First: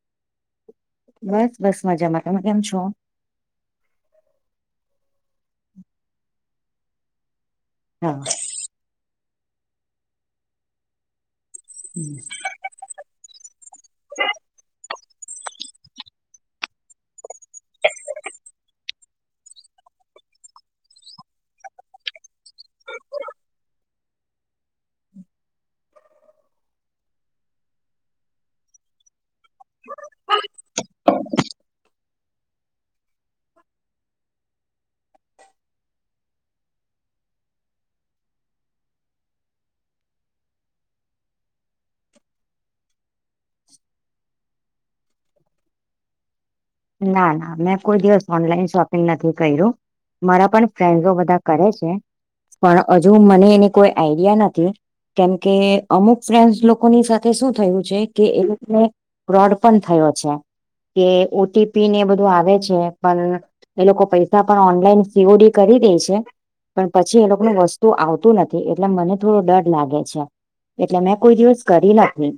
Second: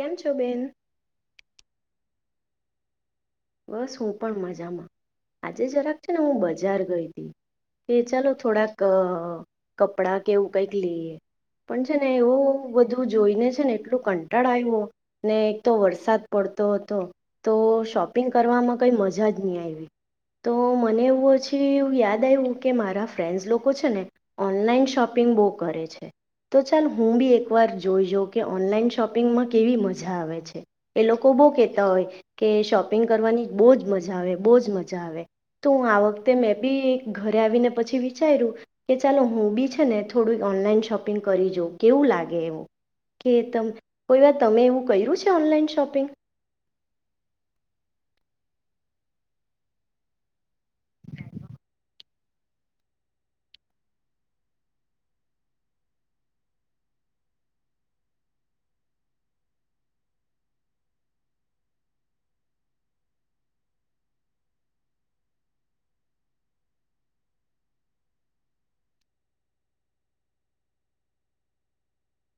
કેમ છો બેેન? બસ બસ મજામાં તમે કેમ છો? બસ હું પણ મજામાં આજે જરાક છે ને હું બજાર ગઈ હતી. કે હા ચાલો થોડાક કપડા કેવું કઈક લઈએ પણ છે ને એવું બધું જોઈને છે ને એટલું કંટાળ આવ્યો ને એક તો વરસાદ પડતો હતો તો શોપિંગ કરવામાં કઈ મજા જ નહી આવી. તો મને એવું પછી એવું યાદ આવ્યું કે મારા ફ્રેન્ડ્સ લોકો છે ને ઓનલાઈન શોપિંગ બહુ કરે છે. તો ચાલ હું બી એક વાર જોઈજ કે ઓનલાઈન શોપિંગમાં કેવી મજા આવે છે. એ લોકો બહુ કેતા હોય કે શોપિંગ કરવાની બહુજ મજા આવે બહુજ મજા આવે. તો હું આ વખતે મેં બી ઘરે આવીને પછી વિચાર્યું કે ચાલો હું બી છે ને થોડું ઓનલાઈન શોપિંગ કરી જોઉ કેવું લાગે એવું કે તમ કોઈ વાર તમે એવું કર્યું છે ઓનલાઈન શોપિંગ ના ના મેં કોઈ દિવસ ઓનલાઈન શોપિંગ નથી કર્યું. મારા પણ ફ્રેન્ડો બધા કરે છે પણ હજુ મને એની કોઈ આઈડિયા નથી. કેમકે અમુક ફ્રેન્સ લોકોની સાથે શું થયું છે કે એ લોકોને ફ્રોડ પણ થયો છે કે ટીપી ને એ બધું આવે છે પણ એ લોકો પૈસા પણ ઓનલાઈન સીઓડી કરી દે છે. પણ પછી એ લોકોનું વસ્તુ આવતું નથી એટલે મને થોડો ડર લાગે છે. એટલે મેં કોઈ દિવસ કરી નથી.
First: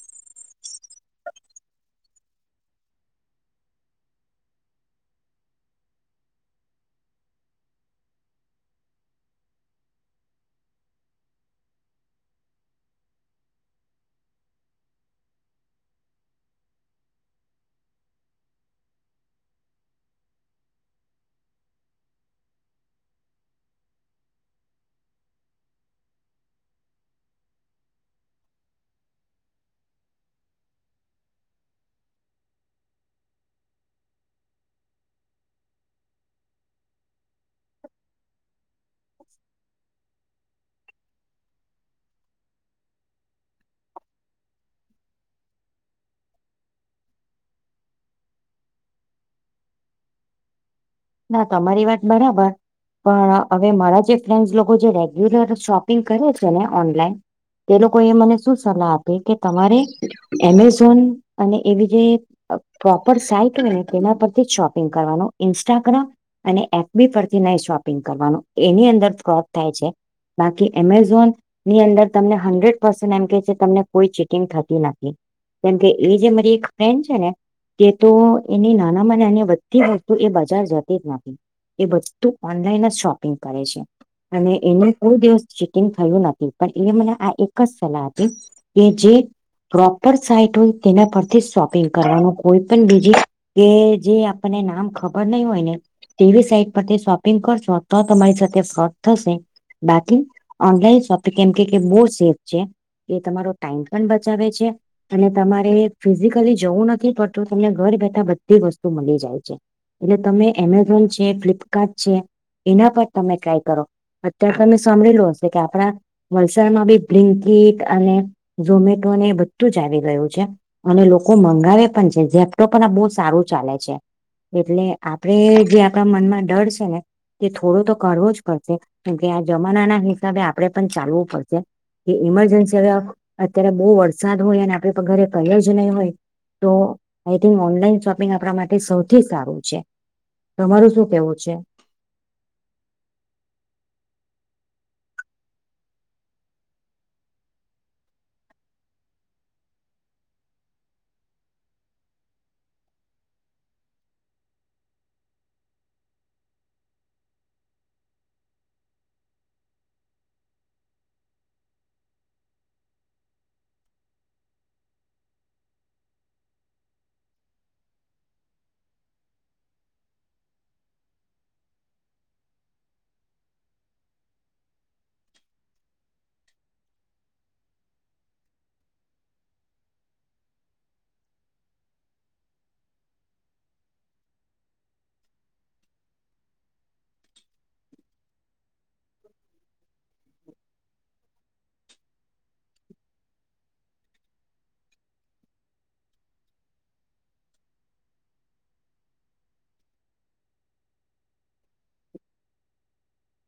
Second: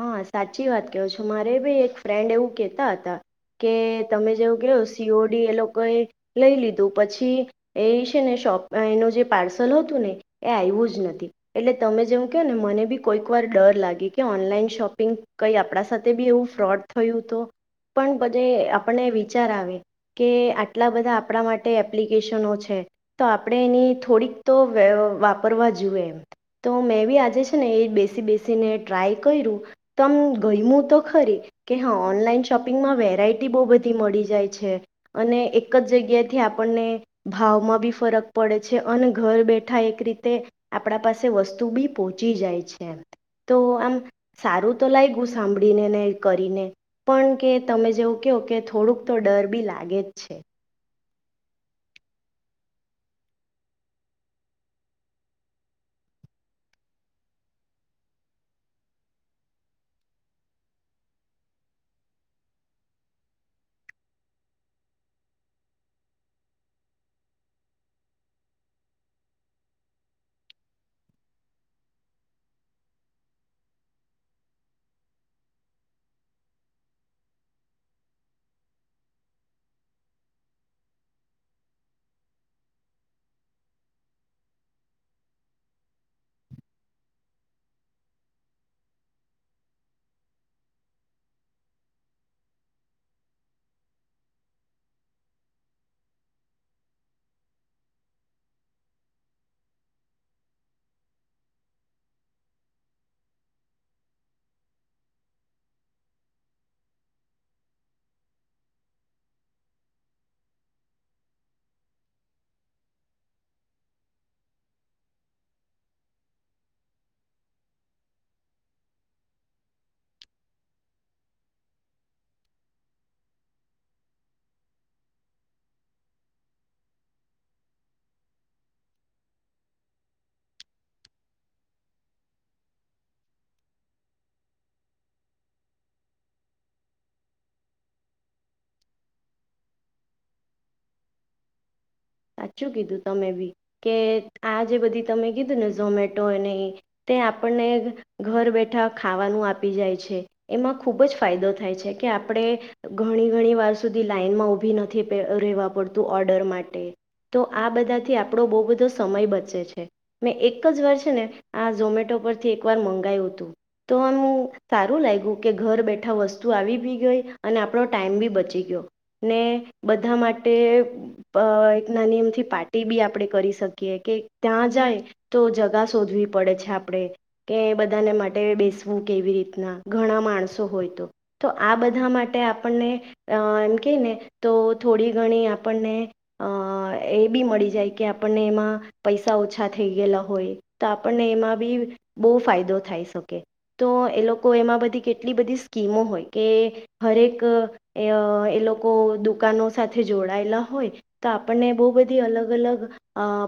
હા સાચી વાત કયો છો મારે ભી એક ફ્રેન્ડ એવું કેતા હતા. કે તમે જેવું કે સીઓડી એ લોકોએ લઈ લીધું પછી એ છે ને શોપ એનું જે પાર્સલ હતું ને એ આવ્યું જ નથી એટલે તમે જેવું કહ ને મને બી કોઈક વાર ડર લાગી કે ઓનલાઈન શોપિંગ કઈ આપણા સાથે બી એવું ફ્રોડ થયું તો. પણ બધે આપને વિચાર આવે કે આટલા બધા આપણા માટે એપ્લિકેશનો છે. તો આપણે એની થોડીક તો વેવ વાપરવા જુએ એમ. તો મેં બી આજે છે ને એ બેસી બેસીને ટ્રાય કર્યું. તમ ગયમું તો ખરી. કે હા ઓનલાઈન શોપિંગમાં વેરાયટી બહુ બધી મળી જાય છે. અને એક જ જગ્યાથી આપણને ભાવમાં બી ફરક પડે છે અને ઘર બેઠા એક રીતે આપણા પાસે વસ્તુ બી પહોંચી જાય છે એ તો આમ સારું તો લાયે ગયું સાંભળીને ને કરીને. પણ કે તમે જેવું કહો કે થોડુંક તો ડર બી લાગે જ છે. ના તમારી વાત બરોબર. પણ હવે મારા જે ફ્રેન્ડસ લોકો જે રેગ્યુલર શોપિંગ કરે છે ને ઓનલાઈન તે લોકો એ મને શું સલાહ આપે કે તમારે એમેઝોન અને એવી જે પ્રોપર સાઈટ હોય ને તેના પરથી શોપિંગ કરવાનો ઇન્ ઇન્સ્ટાગ્રામ અને એફબી પરથી ન શોપિંગ કરવાનું એની અંદર ક્રોડ થાય છે. બાકી એમેઝોન ની અંદર તમને હંડ્રેડ પસન્ટ એમ કે છે તમને કોઈ ચેટિંગ થતી નથી. કેમકે એ જે મારી એક ફ્રેન્ડ છે ને તે તો એની નાનામાંની બધી વસ્તુ એ બજાર જાતી જ નથી. એ બધું ઓનલાઈન જ શોપિંગ કરે છે. અને એનું કોઈ દિવસ ચીટીંગ થયું નથી પણ એ મને આ એક જ સલાહ હતી. કે જે પ્રોપર સાઈટ હોય તેના પરથી શોપિંગ કરવાનું કોઈ પણ બીજી કે જે આપને નામ ખબર ર ન હોય ને તેવી સાઈટ પરથી શોપિંગ કરશો તો તમારી સાથે ફ થશે બાકી ઓનલાઈન શોપિંગ કેમ કે બહુ સેફ છે એ તમારો ટાઈમ પણ બચાવે છે અને તમારે ફિઝિકલી જવું નથી પડતું તમને ઘર બેઠા બધી વસ્તુ મળી જાય છે એટલે તમે એમેઝોન છે ફ્લિપકાર્ટ છે એના પર તમે ટ્રાય કરો અત્યારે તમે સાભળેલ હશે કે આપડા વલસાડમાં બી બ્લિન્કટ અને ઝોમેટોને એ બધું જ આવી ગું છે અને લોકો મંગાવે પણ છે ચેપ્ટો પણ આ બહુ સારું ચાલે છે એટલે આપડે જે આપણા મનમાં ડર છે ને કે થોડો તો કરવો જ પડશે કેકે આ જમાના ના હિસાબે આપડે પણ ચાલવું પડશે કે ઇમરજન્સી હવે અત્યારે બહુ વરસાદ હોય અને આપણે ઘરે પ જ નહીં હોય તો આઈ થિંક ઓનલાઈન શોપિંગ આપણા માટે સૌથી થી સારું છે તમારું શું કેવું છે સાચું કીધું તમે બી કે આ જે બધી તમે કીધું ને ઝોમેટો અનેને તે આપણને ઘર બેઠા ખાવાનું આપી જાય છે એમાં ખૂબ જ ફાયદો થાય છે કે આપણે ઘણી ઘણી વાર સુધી લાઈનમાં ઉઊભી નથી રહેવા પડતું ઓર્ડર માટે તો આ બધાથી આપણો બહુ બધો સમય બચે છે મેં એક જ વર્ષ ને આ ઝોમેટો પરથી એક વાર મંગાયું હતું તો આમ સારું લાગ્યું કે ઘર બેઠા વસ્તુ આવી બી ગઈ અને આપણો ટાઈમ બી બચી ગયો ને બધા માટે નાની એમથી પાર્ટી બી આપણે કરી શકીએ કે ત્યાં જાય તો જગા શોધવી પડે છે આપડણે કે બધાને માટે બેસવું કેવી રીતના ઘણા માણસો હોય તો તો આ બધા માટે આપણને એમ ક ને તો થોડી ઘણી આપણને અ એ બી મળી જાય કે આપણને એમાં પૈસા ઓછા થઈ ગયેલા હોય તો આપણને એમાં બી બહુ ફાયદો થાય શકે તો એ લોકો એમાં બધી કેટલી બધી સ્કીમો હોય કે હરેક એ લોકો દુકાનો સાથે જોડાયેલા હોય તો આપણને બહુ બધી અલગ અલગ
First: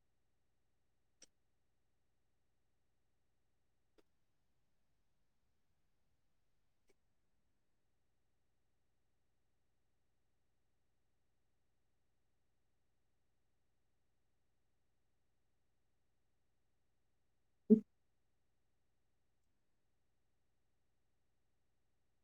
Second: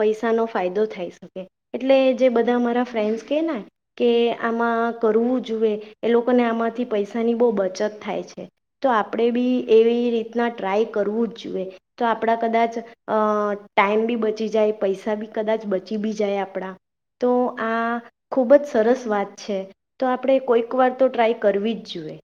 પૈસાનો ફાયદો થઈ શકે એટલે જે બધા અમારા ફ્રેન્ડસ કે ને કે આમાં કરવું જોુએ એ લોકોને આમાંથી પૈસાની બહુ બચત થાય છે તો આપણેે બી એવી રીતના ટ્રાય કરવું જ જોઈએ તો આપણા કદાચ અ ટાઈમ બી બચી જાય પૈસા બી કદાચ બચી બી જાય આપણા તો આ ખૂબ જ સરસ વાત છે તો આપડણે કોઈક વાર તો ટ્રાય કરવી જ જોઈએ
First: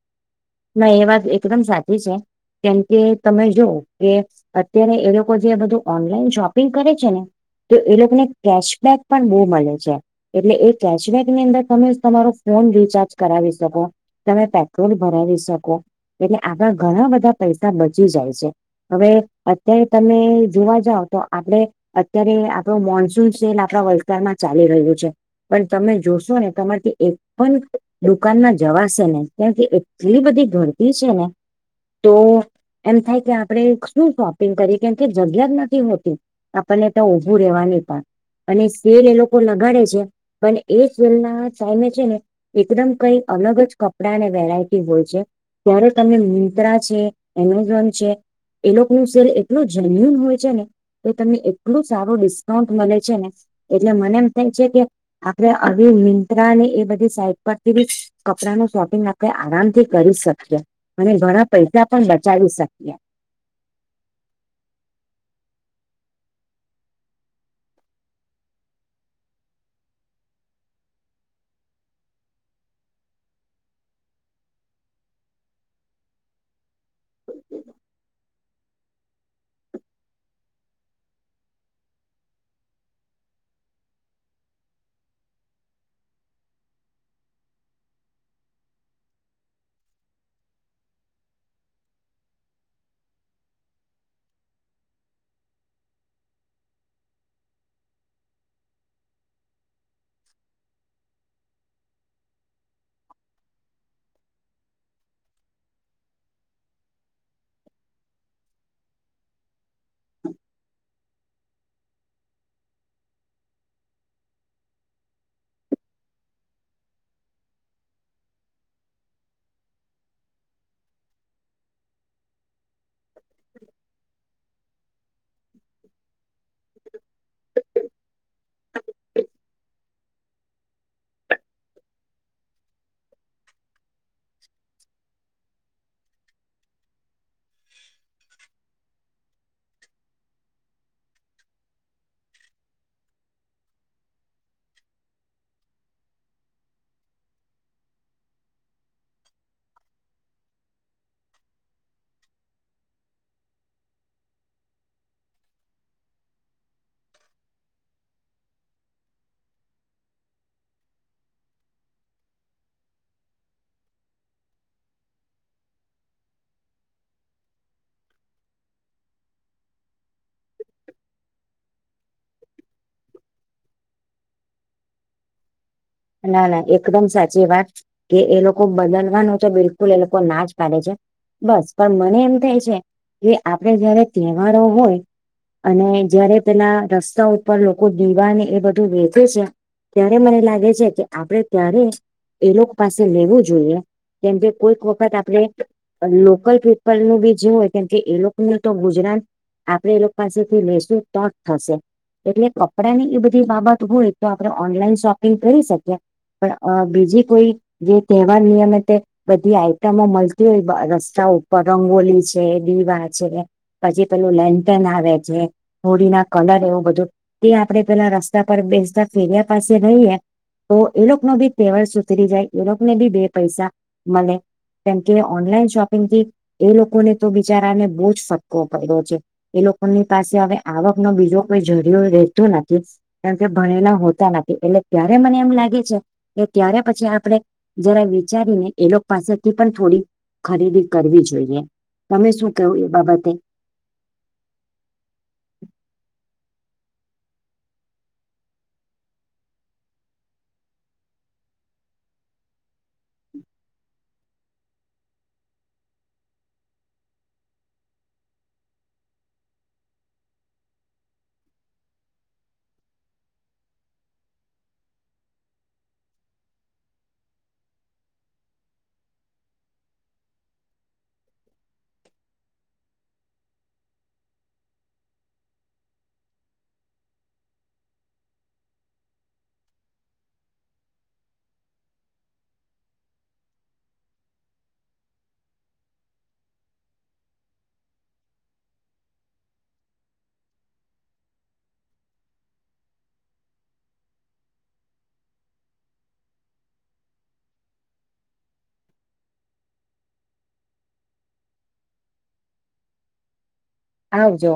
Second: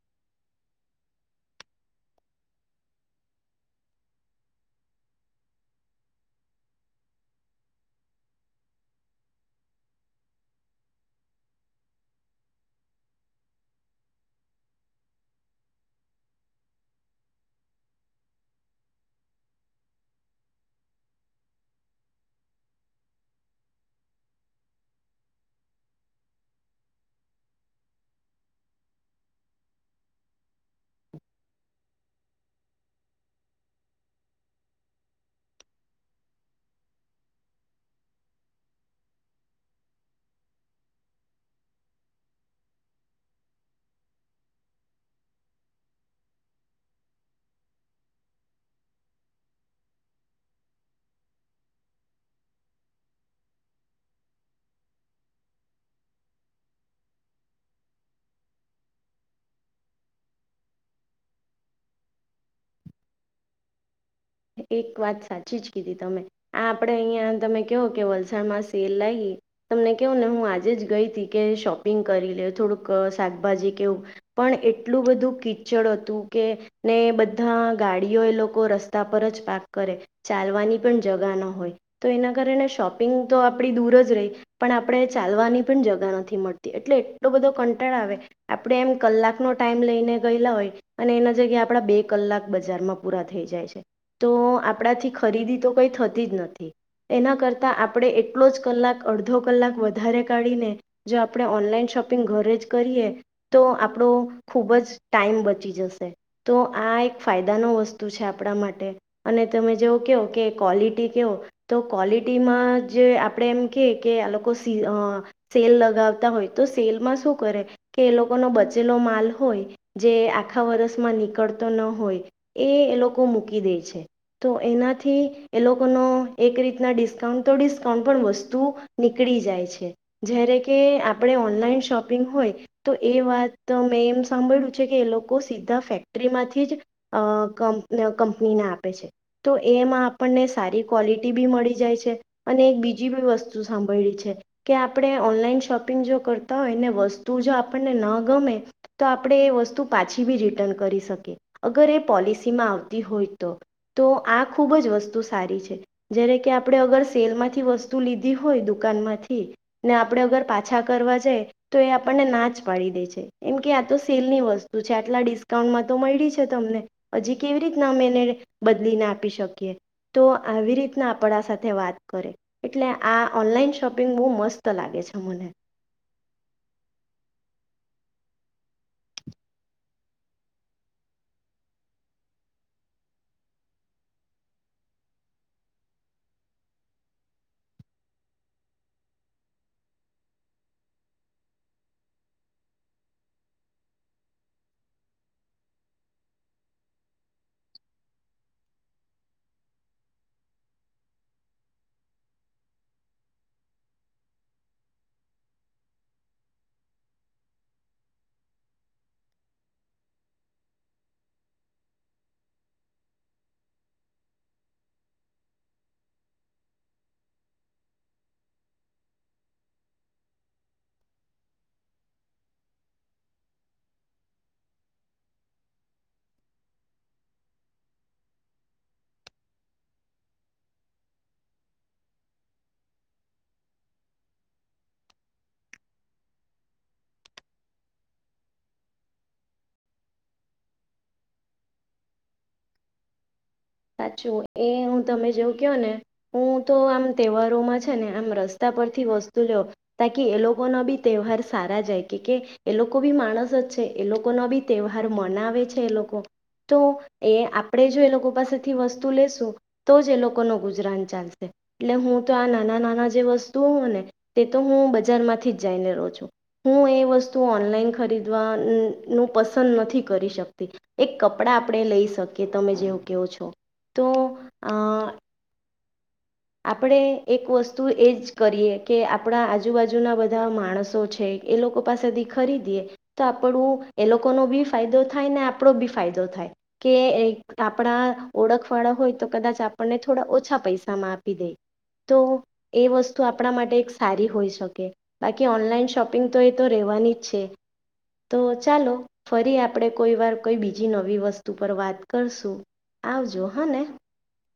ના એ વાત એકદમ સાચી છે કેમ કે તમે જોવ કે અત્યારે એ લોકો જે બધું ઓનલાઈન શોપિંગ કરે છે ને તો એ લોકોને કેશબેક પણ બહુ મળે છે એટલે એ કેશબેકની અંદર તમે તમારો ફોન રિચાર્જ કરાવી શકો તમે પેટ્રોલ ભરાવી શકો એટલે આણા ઘણા બધા પૈસા બચી જાય છે હવે અત્યારે તમે જોવા જાવ તો આપડે અત્યારે આપણું મોન્સૂન સેલ આપણા વલસાડમાં ચાલી રહ્યું છે પણ તમે જોશો ને તમારીથી એક પણ દુકાનમાં જવાશે ને ત્યાંથી એટલી બધી ઘરતી છે ને તો એમ થાય કે આપણે શું શોપિંગ કરી કેમ કે જગ્યા જ નથી હોતી આપણને તો ઉભું રેવા ન પણ અને શેર એ લોકો લગાડે છે પણ એ સેલના સામે છે ને એકદમ કઈ અલગ જ કપડા ને વેરાયટી હોય છે ત્યારે તમે મિંત્રા છે એમેઝોન છે એ લોકો ન સેલ એટલુ જેન્યુન હોય છે ને તો તમને એટલું સારું ડિસ્કાઉન્ટ મળે છે ને એટલે મને એમ થાય છે કે આપડે આવી મિંત્રાને એ બધી સાઈટ પરથી બી કપડા નું શોપિંગ આપ્યા આરામ થી કરી શકીએ અને ઘણા પૈસા પણ બચાવી શકીએ. એક વાત સાચી જ કીધી તમે. આ આપડે અહિયાં તમે કહો કે વલસાડમાં સેલ લાગી. તમને કેવું ને હું આજે જ ગઈ હતી કે શોપિંગ કરી લે થોડુંક શાકભાજી કેવું. પણ એટલું બધું કીચડ હતું કે ને બધા ગાડીઓ એ લોકો રસ્તા તા પર જ પાર્ક કરે ચાલવાની પણ જગા ના હોય. તો એના કારણે શોપિંગ તો આપણી દૂર જ રહી. પણ આપણે ચાલવાની પણ જગા નથી મળતી એટલે એટલો બધો કંટાળ આવે. આપણે એમ કલાકનો ટાઈમ લઈને ગયેલા હોય અને એના જગ્યા આપડા બે કલાક બજારમાં પૂરા થઈ જાય છે. તો આપણાથી ખરીદી તો કઈ થતી જ નથી. એના કરતા આપણે એટલો જ કલાક અડધો કલાક વધારે કાઢીને જો આપણે ઓનલાઈન શોપિંગ ઘરે જ કરીએ તો આપણો ખુબ જ ટાઈમ બચી જશે. તો આ એક ફાયદા ન વસ્તુ છે આપણા માટે. અને તમે જેવું કેહો કે ક્વોલિટી કેવો તો ક્વોલિટીમાં જ આપણે એમ કે કે આ લોકો સી સેલ લગાવતા હોય તો સેલમાં શું કરે કે એ લોકોનો બચેલો માલ હોય જે આખા વર્ષમાં નીકળતો ન હોય એ એ લોકો મૂકી દે છે તો એનાથી એ લોકોનો એક રીતના ડિસ્ તો ડિસ્કાઉન્ટ પણ વસ્તુ નીકળી જાય છે. જય્યારે કે આપણે ઓનલાઈન શોપિંગ હોય તો એ વાત તો મેં એમ સાંભળ્યું છે કે એ લોકો સીધા ફેક્ટરી માંથી જ ક કનીને આપે છે તો એમાં આપણને સારી ક્વલિટી બી મળી જાય છે. અને એક બીજી બી વસ્તુ સાંભળી છે. કે આપણે ઓનલાઈન શોપિંગ જો કરતા હોય ને વસ્તુ જો આપણને ન ગમે. તો આપણે એ વસ્તુ પાછી બી રિટર્ન કરી શકીએ અગર એ પોલિસી માં આવતી હોય. તો તો આ ખુબ જ વસ્તુ સારી છે. જ્યારે કે આપણે અગર સેલ માંથી વસ્તુ લીધી હોય દુકાનમાંથી. ને આપણે અગર પાછા કરવા જાય તો એ આપણને ના જ પાડી દે છે એમ કે આ તો સેલની વસ્તુ છે આટલા ડિસ્કાઉન્ટમાં તો મળી છે તમને. હજી કેવી રીતના અમે એને બદલીને આપી શકીએ. તો આવી રીતના આપણા સાથે વાત કરે. એટલે આ ઓનલાઈન શોપિંગ બહુ મસ્ત લાગે છે મને. ના ના એકદમ સાચી વાત. કે એ લોકો બદલવાનું છે બિલકુલ એ લોકો ના જ પાડે છે. બસ પણ મને એમ થાય છે કે આપડે જયારે તહેવારો હોય અને જયારે તેના રસ્તા ઉપર લોકો દીવાને એ બધું વેચે છે. ત્યારે મને લાગે છે કે આપડે ત્યારે એ લોકો પાસે લેવું જોઈએ. કેમ કે કોઈક વખત આપણે આ લોકલ પીપલનું બી જે હોય કેમ કે એ લોકોને તો ગુજરાત આપડે એ લોક પાસેથી લેશું તો જ થશે. એટલે કપડાંની એ બધી બાબત હોય તો આપણે ઓનલાઈન શોપિંગ કરી શક પણ બીજી કોઈ જે તહેવાર નિયમ તે બધી આઈટમો મળતી હોય રસ્તા ઉપર રંગોલી છે, દીવા છે. પછી પેલું લેન્થન આવે છે હોળ ના કલર એવું બધું. તે આપડે પેલા રસ્તા પર બેસતા ફેર્યા પાસે રહીએ તો એ લોકો નો બી તહેવાર સુધરી જાય એ લોકોને બી બે પૈસા મળે. કેમકે ઓનલાઈન શોપિંગ થી એ લોકોને તો બિચારાને બહુ જ ફટકો પડ્યો છે. એ લોકોની પાસે હવે આવકનો બીજો કોઈ જરિયો રહેતો નથી. કારણ કે ભણેલા હોતા નથી. એટલે ત્યારે મને એમ લાગે છે કે ત્યારે પછી આપણે જરા વિચારીને એ લોક પાસેથી પણ થોડી ખરીદી કરવી જોઈએ. તમે શું કેવું એ બાબતે? સાચું એ હું તમે જેવું કયો ને હું તો આમ તહેવારોમાં છે ને આમ રસ્તા પરથી વસ્તુ લ્યો. તાકી એ લોકોના બી તહેવાર સારા જાય. કે કે એ લોકો બી માણસ જ છે એ લોકોના બી તહેવાર મનાવે છે એ લોકો તો એ આપણે જો એ લોકો પાસે થી વસ્તુ લેશું તો જ એ લોકોનો ગુજરાન ચાલશે. એટલે હું તો આ નાના નાના જે વસ્તુ હો ને તે તો હું બજારમાંથી જઈને રહું છું. હું એ વસ્તુ ઓનલાઈન ખરીદવાનું પસંદ નથી કરી શકતી. એક કપડાં આપણે લઈ શકીએ તમે જેવું કયો છો તો અ આપણે એક વસ્તુ એજ કરીએ કે આપણા આજુબાજુના બધા માણસો છે. એ લોકો પાસેથી ખરીદીએ. તો આપણું એ લોકોનો બી ફાયદો થાય ને, આપણો બી ફાયદો થાય. કે આપણા ઓળખ વાળા હોય તો કદાચ આપણને થોડા ઓછા પૈસામાં આપ આપી દે. તો એ વસ્તુ આપણા માટે એક સારી હોઈ શકે. બાકી ઓનલાઈન શોપિંગ તો એ તો રહેવાની જ છે. તો ચાલો ફરી આપણે કોઈ વાર કોઈ બીજી નવી વસ્તુ પર વાત કરશું. આવજો હહ ને. આવજો.